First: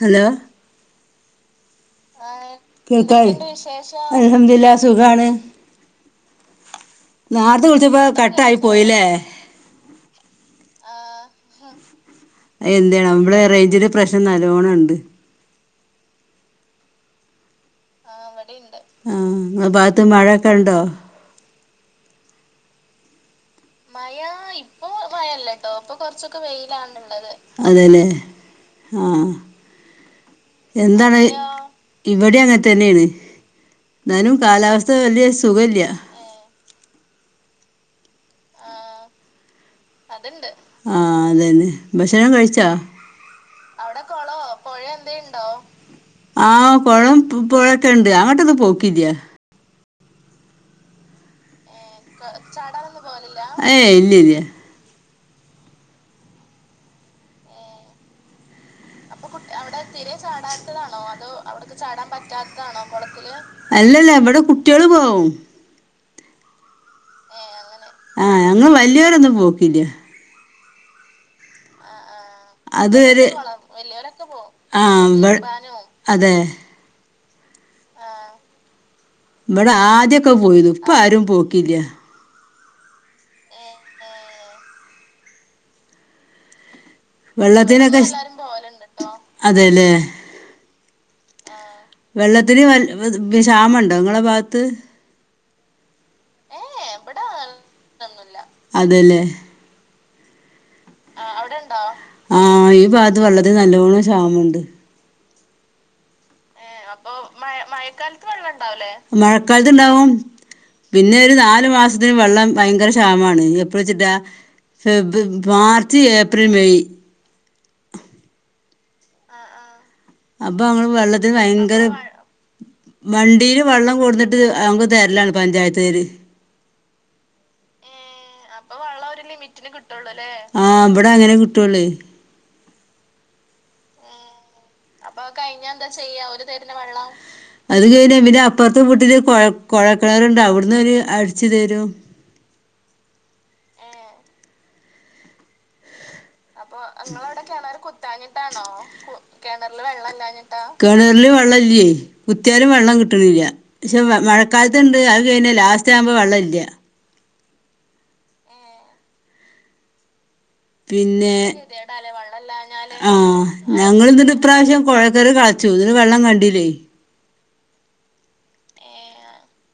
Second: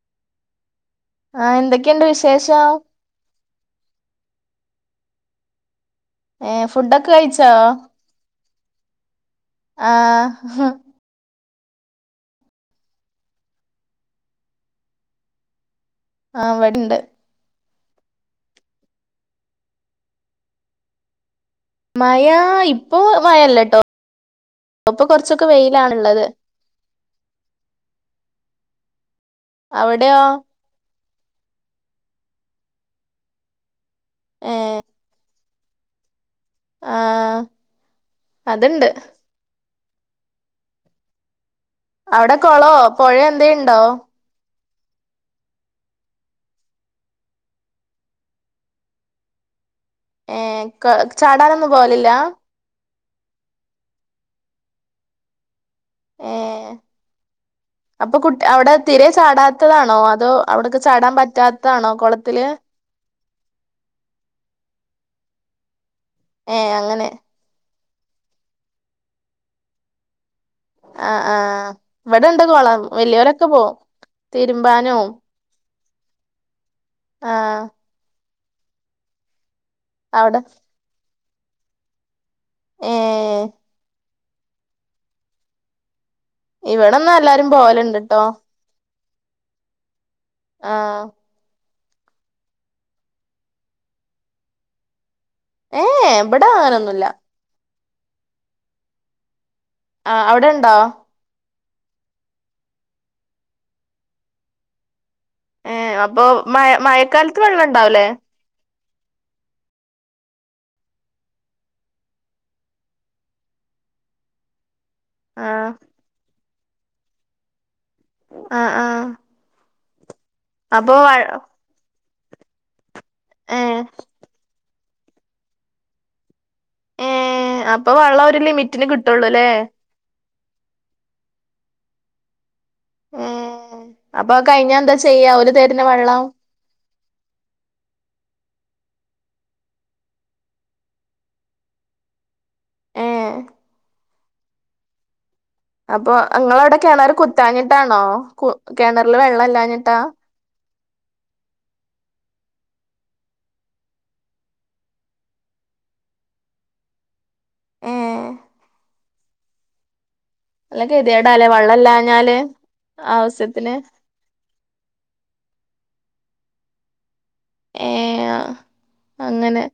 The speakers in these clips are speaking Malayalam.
ഹലോ ആഹ് എന്ത ആ കേൾക്കായ അഹദില്ല സുഖാണ് ഏർ ഫുഡൊക്കെ കയിച്ചോ നേർത്തെ വിളിച്ചപ്പോ കട്ടായി പോയില്ലേ ആ എന്താണ് നമ്മള റേഞ്ചില് പ്രശ്നം നല്ലോണം ഒ ണ്ട് ആ വണ്ട് അവിടെ ഇണ്ട് ആ നി ഭാഗത്ത് മഴൊക്കെ ഇണ്ടോ മഴ ഇപ്പൊ വയല്ല മഴ ഇപ്പൊ മയല്ലേട്ടോ ഇപ്പോ വെയിലാണുള്ളത് കൊറച്ചൊക്കെ വെയിലാണുള്ളത് അതന്നെ ആ അവിടെയോ എന്താണ് ടെയോ ഇവിടെ അങ്ങനെ തന്നെയാണ് എന്നാനും കാലാവസ്ഥ വലിയ സുഖല്ല്യ ആ ആ അത്ണ്ട് അത്ണ്ട് ആ അതന്നെ ഭക്ഷണം അവിടെ കഴിച്ചാ കോളോ പുഴ എന്തേ ഇണ്ടോ പുഴ എന്തെ ഇണ്ടോ ആ പുഴം പുഴൊക്കെണ്ട് അങ്ങോട്ടോന്ന് പോക്കില്ല ഏ കോ ചാടാനൊന്നും പോവലില്ല കോ ചാടാനൊന്നും പോലില്ല ഏയ് ഇല്ല ഇല്ല ഏ അപ്പൊ കുട്ട അവിടെ തിരെ ചാടാ ത താണോ അതോ അവിടക്കെ ചാടാൻ പറ്റാത്തതാണോ കുളത്തില്? ത്തില് അല്ലല്ല ഇവിടെ കുട്ടികള് പോകും. ഏ അങ്ങനെ. ആ ഞങ്ങള് വലിയവരൊന്നും പോക്കില്ല. ആഹ് ആഹ്. ഇവിടെണ്ട് കുളം അത് ഒരു വെല്യൊരൊക്കെ പോം ആ തിരുമ്പാനും ഇവ അതെ. ആഹ്. ഇവിടെ ആദ്യൊക്കെ അവിടെ പോയിന്നു ഇപ്പാരും പോക്കില്ല. ഏ. ഇവിടന്നാ എല്ലാരും വെള്ളത്തിനൊക്കെ പോവലുണ്ട്ട്ടോ. അതെല്ലേ. ആ. വെള്ളത്തിന് വ ക്ഷാമം ഉണ്ടോ ഇങ്ങളെ ഭാഗത്ത്? ഏ യേ ഇവടെ അങ്ങനൊന്നുല്ല. അതെല്ലേ. ആ അവിടെ ഉണ്ടോ? ആ ഈ ഭാഗത്ത് വളരെ നല്ലോണം ക്ഷാമുണ്ട്. ഏ അപ്പൊ? മഴ അപ്പോ മഴക്കാലത്ത് മഴ, വെള്ളം ഉണ്ടാവൂലേ മഴക്കാലത്ത് വെള്ളണ്ടാവൂലേ? മഴക്കാലത്തുണ്ടാവും. പിന്നെ ഒരു നാലു മാസത്തിന് വെള്ളം ഭയങ്കര ക്ഷാമാണ്. എപ്പഴ വെച്ചിട്ടാ? ഫെബ് ആഹ് മാർച്ച് ഏ പ്രിൽ, മെയ്. ആ ആ. അപ്പൊ അങ്ങള് വെള്ളത്തിന് ഭയങ്കര വണ്ടീൽ ഏ വെള്ളം കൊണ്ടന്നിട്ട് അ തരലാണ് പഞ്ചായത്ത്കാര് ഏഹ് അപ്പൊ വെള്ളം ഒരു അപ്പൊ ലിമിറ്റിന് വെള്ളം ഒരു കിട്ടുള്ളൂല്ലേ ലിമിറ്റ് കിട്ടൂല്ലേ ആഹ് ഇവിടെ അങ്ങനെ കിട്ടുവുള്ളു. ഉം അപ്പൊ കഴിഞ്ഞ എന്താ ചെയ്യാ ഓര് തരണ വെള്ളം? അത് കഴിഞ്ഞാ പിന്നെ അപ്പുറത്തെ വീട്ടില് കുഴൽ കിണറുണ്ട് അവിടുന്ന് അവര് അടിച്ചു തരും. ഏഹ് അപ്പൊ നിങ്ങള് അവിടെ കിണർ കുത്താഞ്ഞിട്ടാണോ കു കിണറിൽ വെള്ളം ഇല്ലാഞ്ഞിട്ടാ കിണറിലും വെള്ളം ഇല്ലേ കുത്തിയാലും വെള്ളം കിട്ടണില്ല പക്ഷെ മഴക്കാലത്തുണ്ട് അത് കഴിഞ്ഞാ ലാസ്റ്റ് ആവുമ്പോൾ വെള്ള ഇല്ല. ഏഹ് പിന്നെ ഗതികേടാല്ലേ വെള്ളം ഗതികേട് ആണല്ലേ ഇല്ലാഞ്ഞാല് വെള്ളംല്ലഞ്ഞാല് ആഹ് ആവശ്യത്തിന് ഞങ്ങൾ എന്തട്ട് ഈ പ്രാവശ്യം കുഴൽ കിണറു കളചൂ അത് വെള്ളം കണ്ടില്ലേ ഏഹ് അഹ് അങ്ങനെ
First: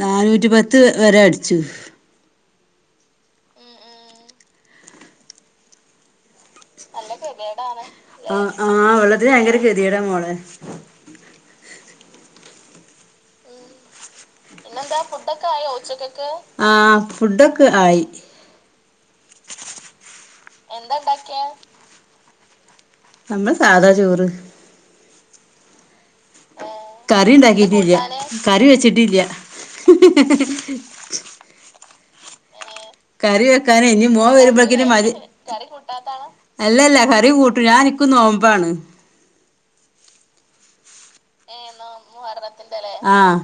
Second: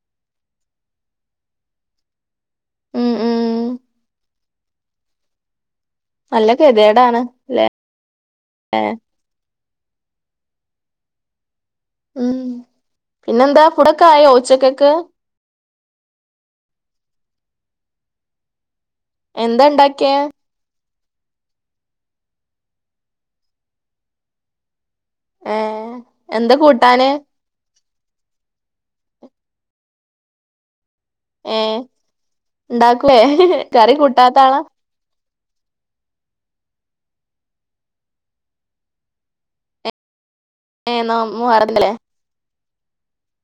നാനൂറ്റി പത്ത് വരെ അടച്ചു ഉം ഉം അല്ല തെതടാണ് ആ ആ ഉള്ളത് ഭയങ്കര തെഡടാ മോളെ ഉം പിന്നെന്താ ഫുടക്കായോ പിന്നെന്താ ഫുഡൊക്കെ ആയോ ഉച്ചക്ക്ക് ആ ഫുഡൊക്കെ ആയി എന്താ ഉണ്ടാക്കിയെ എന്താ ഉണ്ടാക്കിയെ നമ്മള് സാധാ ചോറ് ഏഹ് ഏഹ് കറിണ്ടാക്കിട്ടില്ല കറി വെച്ചിട്ടില്ല ഏ ഉണ്ടാക്കുളെ കറി കറി കൂട്ടാത്താള കറി കൂട്ടാത്താള അല്ലല്ല കറി കൂട്ടും ഞാൻക്കു നോമ്പാണ് ഏ നോമ്പ് മൊഹറല്ലേ മോഹറതിന്റെലെ അഹ്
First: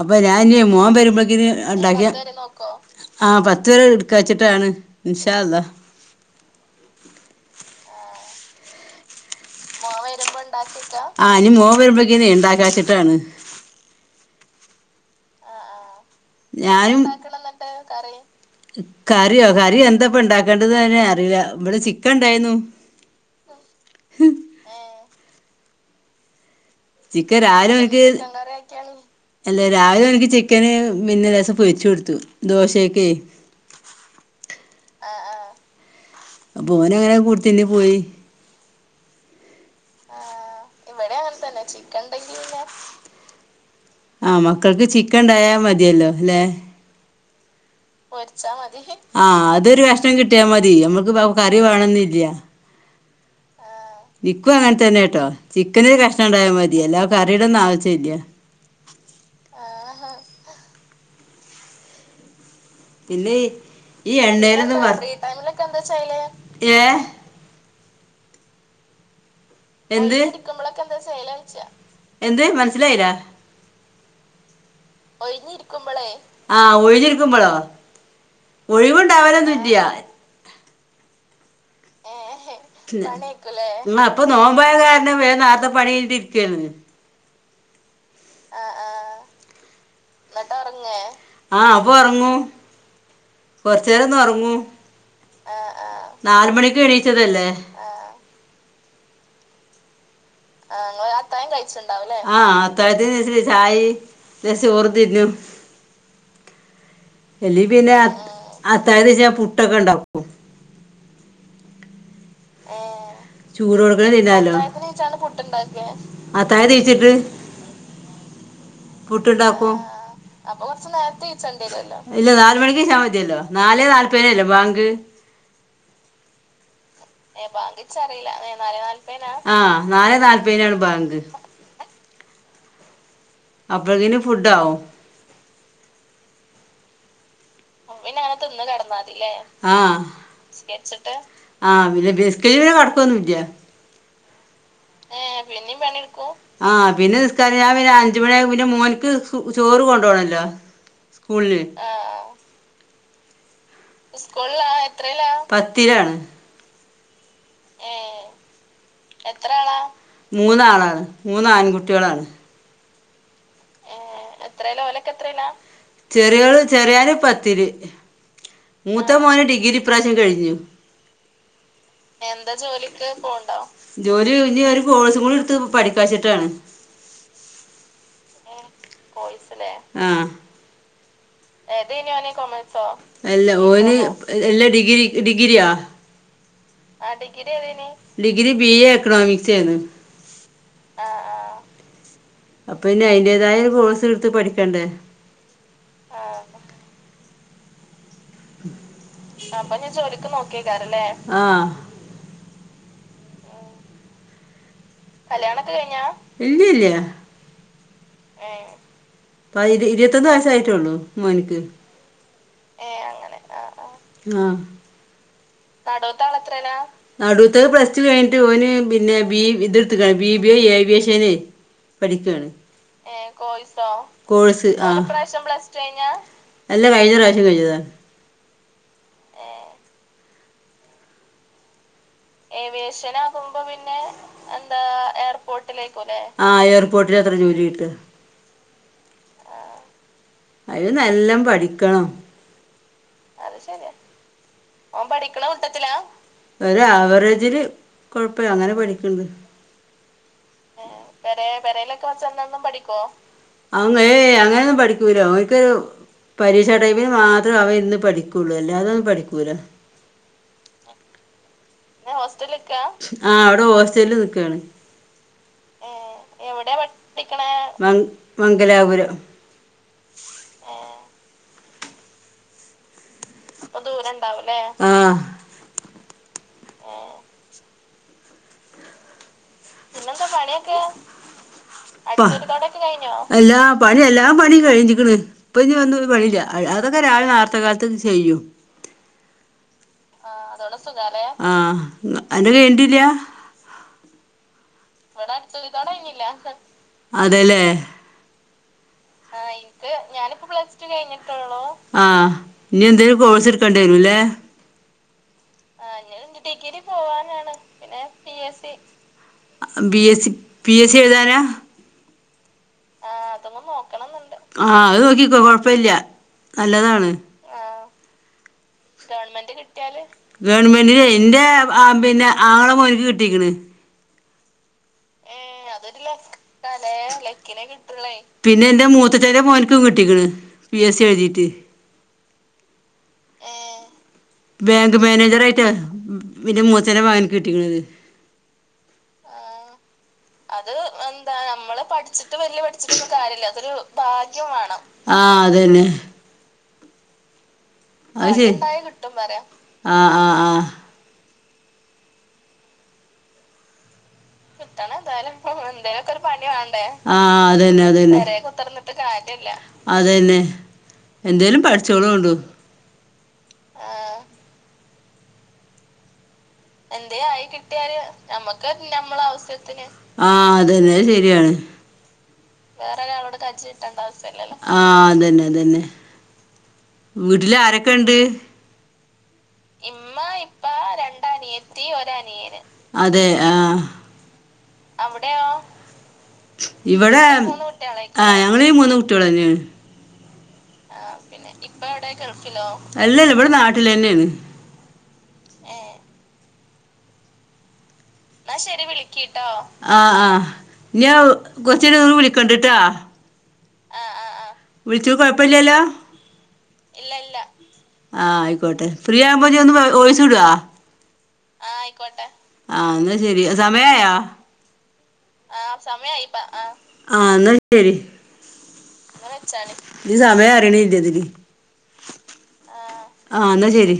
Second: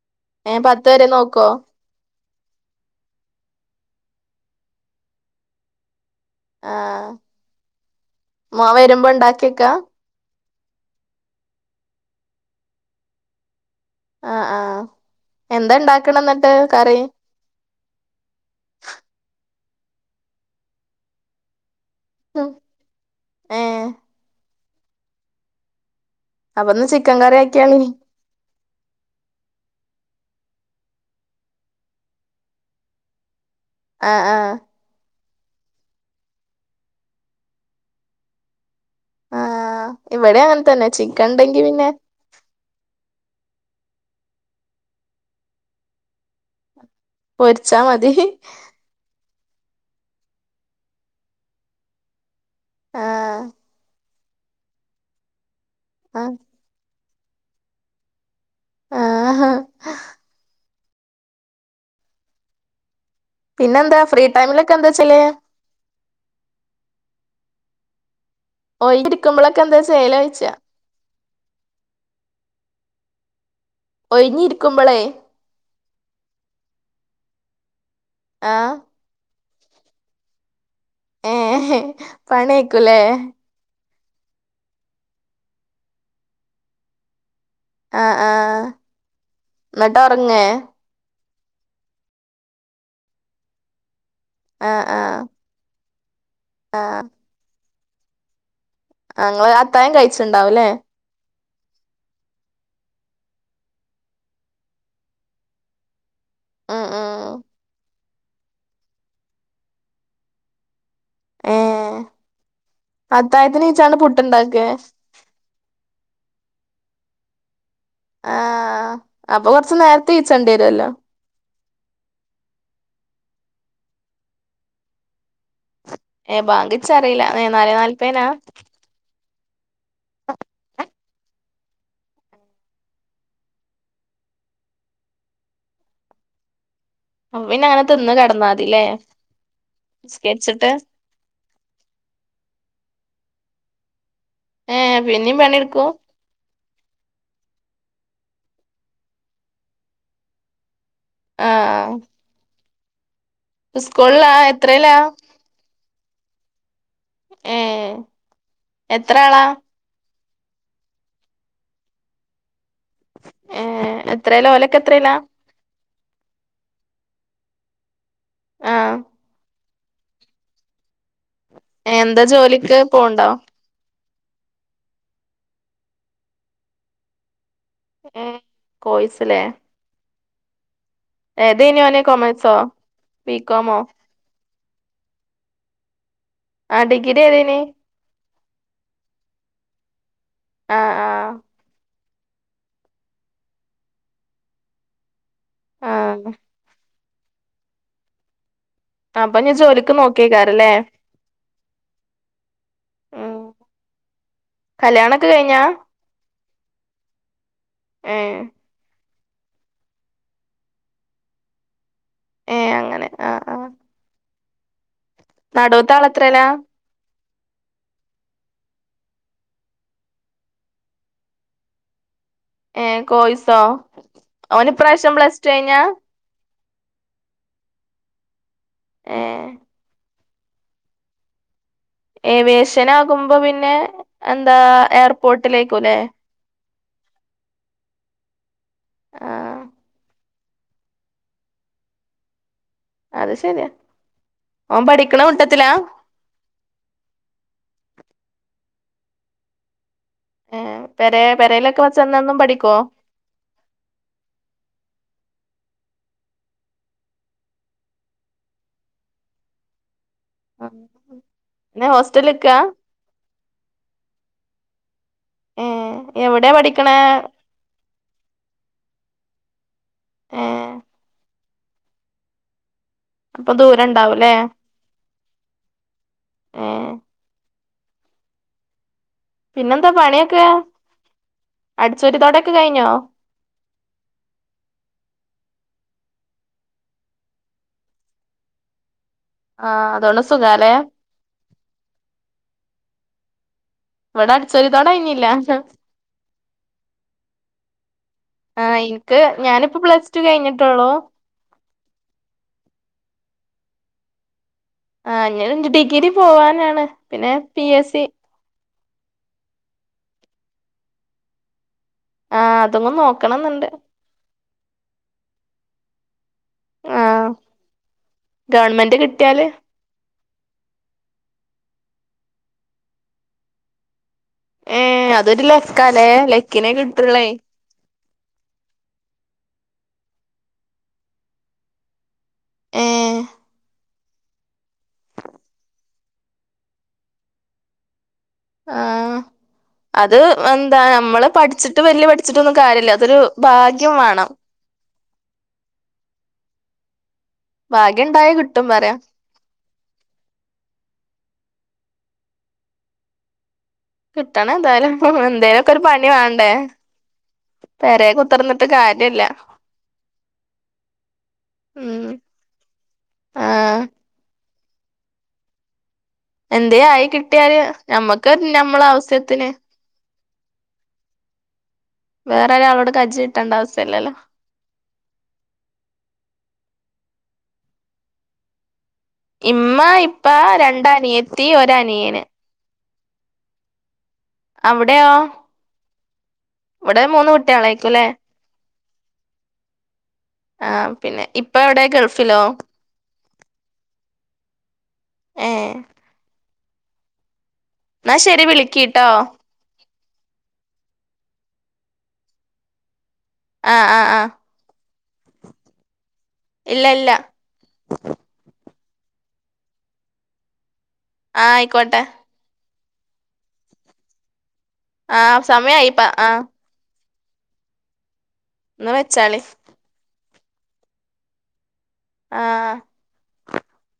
അപ്പൊ ഞാൻ ഏ ഇനി പത്ത് മോൻ വരെ നോക്കോ വേരുമ്പോഴക്കിന് ഉണ്ടാക്കിയ ആ പത്ത് പേരെ എടുക്ക വച്ചിട്ടാണ് ഇന്ശാല്ലാഹ് അഹ് മോ വരുമ്പോ ഉണ്ടാക്ക മോ വരുമ്പോ ആ് ഇനി മോ വരുമ്പക്കന്ന ഉണ്ടാക്കാച്ചിട്ടാണ് ആ ആ എന്തണ്ട ഞാനും ണ്ടക്കണം എന്നിട്ട് കറി കറിയോ ക ഇനി എന്ത ഇപ്പൊ ഉണ്ടാക്കേണ്ടത് അറിയ ഇവിടെ ചി ഇക്ക ഉം ഇണ്ടായിരുന്നു ഏ അപ്പൊന്ന് ചിക്കൻ കറി ആക്കിയാണി അല്ലെ രാവിലെ എനിക്ക് ചിക്കന് പിനെ ലെഷോ പൊരിച്ചോടത്തൂ ദോശയൊക്കെ ആ ആ പോന അങ്ങനെ കൂടുത്തിന് പോയി ആ ഈ വടെയാ അങ്ങ തനെ അങ്ങനെ തന്നെ ചിക്കൻണ്ടെങ്കി പിന്നെ ആ മക്കൾക്ക് ചിക്കൻണ്ടായാ മതിയല്ലോ ല്ലെ പൊരിച്ചാ മതി ആഹ് അതൊരു കഷ്ണം കിട്ടിയാ മതി നമ്മുക്ക് കറി വേണംന്നില്ല ആഹ് ഇപ്പങ്ങന തന്നെ ട്ടോ ചിക്കന് ഒരു ആ കഷ്ണം ഉണ്ടായാ മതിയല്ല കറീട ഒന്നും ആവച ഇല്ല ആഹ് ആ പിന്നെ പിന്നെന്താ ഈ ഫ്രീ ടൈമിലൊക്കെ എണ്ണയിലൊന്നും എന്താ വർ ചെയ്യല് ഏ ഓ നക്കുമ്പളൊക്ക എന്താ ചെയ്യല എന്ത് ച്ചാ എന്ത് മനസിലായില ഒഴിഞ്ഞി രിക്കുമ്പളെ ആഹ് ഒഴിഞ്ഞിരിക്കുമ്പോളോ ആഹ് ഒഴിവുണ്ടാവലെന്നു ദ്യയന് പണേക്കൂലേ മ്മ പ്പ നോമ്പോയ കാരണംവേ നേരത്തെ പണി കഴിഞ്ഞിരിക്കാ ണ് ആഹ് ആഹ് എന്നിട്ട് ഉറങ്ങേ ആഹ് അപ്പ ഉറങ്ങൂ കൊറ റ്റേന്നൊർങ്ങു ആഹ് ആഹ് ആ ആഹ് നാല് മണിക്ക് എണീച്ചതല്ലേ ങൾ അത്തായം കഴി ച്ച് ണ്ടാവുംല്ലേ ത്തായം കയ്ച്ച്ണ്ടാവൂല്ലേ? ആഹ് അത്തായത്തിനിച്ചിരി ചായേം ലേശ് ചോറും തിന്നു ഉം ഉം എലി പിന്നെ അത്താഴത്തിന്നിച്ചാഞാൻ പുട്ടൊക്കെ ഉണ്ടാക്കും ഏഹ് അത്തായത്തിന് നീച്ചാണ്ട് ചൂടോടൊക്കെ തിന്നാലോ പുട്ട്ണ്ടാക്കേ അത്തായ തീച്ചിട്ട് ആഹ് അപ്പ കൊറച്ച് നേരത്തെനീച്ചണ്ട്യരൊല്ലേ ഇല്ല നാല് മണിക്കീച്ചാ മതല്ലോ നാലെ ന്നാല്‌പയ്നല്ലേബാങ്ക് ഏ ബാങ്ക് ഏ ബാങ്കിച്ചറീല്ല ഏ നാലേ നാല്‌പയ്നാ ആഹ് ന്നാലേ നാൽപ്പയിനാണ് ബാങ്ക് അപ്പത്തിന് ഫുഡാവും അപ്പൊ പിന്നെ അങ്ങനെ തിന്ന് പിന്നെ അങ്ങനെ തിന്ന് കെടന്നാതില്ലേ കടന്നാതില്ലേ നിസ്കരിച്ചിട്ട് നിസ്കാരിച്ചിട്ട്. [unintelligible] ഏഹ് പിന്നിം പണിട്ക്കും ആ പിന്നെ നിസ്‌ക പിന്ന അയ്‌ന് അഞ്ച് മണി ആയ പിന്നെ മോൻക്ക് ചോറ് കൊണ്ടോണല്ലോ സ്കൂൾല് ആഹ് സ്കൂളിലാ എത്രേലാ പത്തിലാണ് ഏ എത്രാളാ മൂന്നാളാണ് മൂന്ന് ആൻകുട്ടികളാണ് ഏ എത്രേലാ ഓലൊക്കെ എത്രല ഓലക്കെ എത്രേലാ എത്രല ചെറിയോള് ചെറിയോന് പത് ത്തിരി ആഹ് മൂത്തമോൻ ഡിഗ്രി ഇപ്രാവശ്യം കഴിഞ്ഞ് എ എന്താ ജോലിക്ക് പോവുണ്ടോ ജോലി നി ഒരു കോഴ്സും കൂടി എടുത്ത് പഠിക്കാച്ചിട്ടാണ് ഏ കോഴ്സ്‌ലേ ആഹ് അല്ല ബികോമോ ഓന് എല്ല ഡിഗ്രി ഡിഗ്രിയാ ആ ഡിഗ്രി ഏതയ്ഞ്ഞി ഡിഗ്രി ബി എ എകണോമിക്സെന് ആ ആ അപ്പൊ പിന്നെ അയിന്റേതായ ഒരു കോഴ്സ് എടുത്ത് പഠിക്കണ്ടേ ആഹ് അപ്പൊ ഞ്ഞി ജോലിക്ക് നോക്കെക്കാരം ല്ലേ ഉം കല്യാണൊക്കെ കഴിഞ്ഞാ ഇല്ലില്ല ഏഹ് പ്പൊ ഇരു ഇരുവതൊന്ന് വയസ്സ് ആയിറ്റൊള്ളൂ മോൻക്ക് ഏഹ് ഏ അങ്ങനെ ആഹ് ആ ആ ആഹ് നടുത്താളെത്രേലാ നടുത്തത് പ്ലസ്ടു കഴിഞ്ഞിട്ട് ഓന് പിന്നെ ബി ഇതടുത്ക്ക ബി ബി യ് ഏവിയേഷന് പഠിക്ക ഏ കോഴ്സോ കോഴ്സ് ആ ഓന് ഇപ്രാവശ്യം പ്ലസ് ടു പ്ലസ്റ്റു കഴിഞ്ഞാ കഴിഞ്ഞ അല്ലാ കഴിഞ്ഞ പ്രാവശ്യം കഴിഞ്ഞ താ ഏ ഏവിയേഷൻ ആകുമ്പോ ഏവിയേഷനാകുമ്പം പിന്നെ എന്താ എയർപോർട്ടിലേക്കുല്ലേ. ആഹ് എയർ പോട്ടിലത്ര ജോലികിട്ടാ ആഹ് അയ്ന് നല്ലം പഠിക്കണം അത് ശരിയാ ഓൻ പഠിക്കണ കൂട്ടത്തിലാ ഒരാവറേജില് കൊഴപ്പയ്യ അങ്ങനെ പഠിക്കണ്ട് ഏഹ് പെരെ പെരേലൊക്കെ പരയിലൊക്കെ വച്ച ചെന്നൊന്നും ഒന്നും പഠിക്കോ അങ്ങ അങ്ങനെൊന്നും പഠിക്കൂല്ലോ ഒക്ക ഒരു പരീക്ഷാ ടൈമിന് മാത്രം അവ ഇന്ന് പഠിക്കുള്ളു അല്ലേ അതൊും പഠിക്കൂല ആ എന്നെ ഹോസ്റ്റല നിക്കാ ആഹ അവിടെ ഹോസ്റ്റലില് നിിക്കുവയാണ് ഏഹ് എവിടെയാ എവിടെ പഠിക്കണേ പഠിക്ക്ണത് മംഗലാപുരം ഏഹ് അപ്പൊ അ ദൂരം ദൂര ഉണ്ടാവൂലേ ഇണ്ടാവലേ ഏഹ് ആഹ് പിനെന്താ പണിയൊക്കെ അടിച്ചോരി അടിച്ചു വാരി തൊടയൊക്കെ കഴിഞ്ഞോ കയിഞ്ഞോഎല്ലാ പണിയ എല്ലാം പണി കഴിഞ്ഞിക്കണ് ഇപ്പൊ ഇനി പണില്ല അതൊക്കെ രാവിലെ നേർത്തെ കാലത്തെ ചെയ്യും ആഹ് അതോണ്ട് സുഖാല്ലേ അതോണ്ട് സുഖാലേആഹ് അന്റെ ത് കയിഞ്ഞിട്ടില്ല ഇവിടെ അടിച്ചോരി തൊട കഴിഞ്ഞില്ല അതെല്ലേ ആയിൻ ആഹ് ഇനിക്ക് ഞാനിപ്പോ പ്ലസ് ടു കഴിഞ്ഞിട്ടുള്ളോ ആഹ് ഇനി എന്തേലും കോഴസ് എടുക്കേണ്ടി വരൂല്ലേ ആഹ് ഇനി ആ ഡിഗ്രി ൻ ഡിഗ്രി പോവാനാണ് പിന്നെ പോവാനാണ് പി എസ് പിന്നെ C P S C BS C P S C എഴുതാനാ ആഹ് അതൊന്ന് നോക്കണംന്നുണ്ട് ആഹ അത് നോക്കിക്ക കൊഴപ്പമില്ല നല്ലതാണ് ഗവണ്മെന്റ് കിട്ടിയാല് ഗവണ്മെന്റി ല്എന്റെപിന്നെ ആങ്ങളപോയിട്ട് കിട്ടീക്കണ് ഏഹ് ഏ അതൊരു അതൊരു ലക്കാലേ ല ലക്കിനെ കിട്ടുള്ളേ ലക്കിന കിട്ടുള്ളു പിന്നെ എറെ മൂത്ത ച പോ കട്ടിക്ക്ണ് പി എസ് സി എഴുതിട്ട് ഏഹ് ബാങ്ക് മാനേജർായിട്ടാ എന്റെ മൂത്തന്റെ മകന് കിട്ടിണത് ആഹ അത് എന്താ നമ്മള് പഠിച്ചിട്ട് വല്യ പഠിച്ചിട്ടൊന്നും കാര്യമില്ല അതൊരു ഭാഗ്യം വേണം ആ അതന്നെ ഭാഗ്യം ഉണ്ടായ കിട്ടും പറയാ [unintelligible] ആഹ് ആ ആ കിട്ടണം എന്തായാലും എന്തേലുഒക്കെ ഒരു പണി വേണ്ടേ പെര കുത്തിർന്നിട്ട് കാര്യല്ല ആഹ ഉം ആഹ് എന്തേ ആയി കിട്ടിയല് നമ്മക്ക് നമ്മളെ ആവശ്യത്തിന് ആഹ അതന്നെ ശരിയാണ് വേറെ കജ്ജ് ഒരാളോട് നീട്ടണ്ട കജ്ജി കിട്ടണ്ട ആവശ്യല്ലല്ലോ അവസ്ഥല്ലല്ലോ ആ് അതന്നെ അതന്നെ വീട്ടില് ആരൊക്കെ ഉണ്ട് ഇമ്മ ഇപ്പ രണ്ടനിയത്തി ഒരാനിയേന് അതെ ആ അവിടെയോ ഇവിടെ മൂന്ന് കുട്ടികളായിക്കുംല്ലേ ഞങ്ങളീ മു തുളഞ്ഞു പിന്നെ ഇപ്പ ഏടെയാ ഗൾഫിലോ അല്ലല്ല ഇവിടെ നാട്ടിലന്നെയാണ് ഏഹ് എന്നാ ശരി വിളിക്കിട്ടോ ആഹ ആഹ ഞ്ഞി ഞാ കൊറച്ചഴിഞ്ഞോന്ന് വിളിക്കണ്ടട്ടാ ആഹ് ആഹ ആഹ വിളിച്ചു കുഴപ്പല്യല്ലോ ഇല്ല ഇല്ല ആ ആയിക്കോട്ടെ ഫ്രീയാകുമ്പോ ഞ്ജി ഒന്ന് വോയിസിടുവോ ആഹ ആയിക്കോട്ടെ ആ എന്നാ ശെരി സമയായാ ആഹ് സമയയിപ്പാ ആഹ ആഹ് എന്നാ ശരി എന്നാ വെച്ചാളി ഈ സമയറിയണ് ഇന്റെതിൽ ആഅ ആഹ എന്നാ ശരി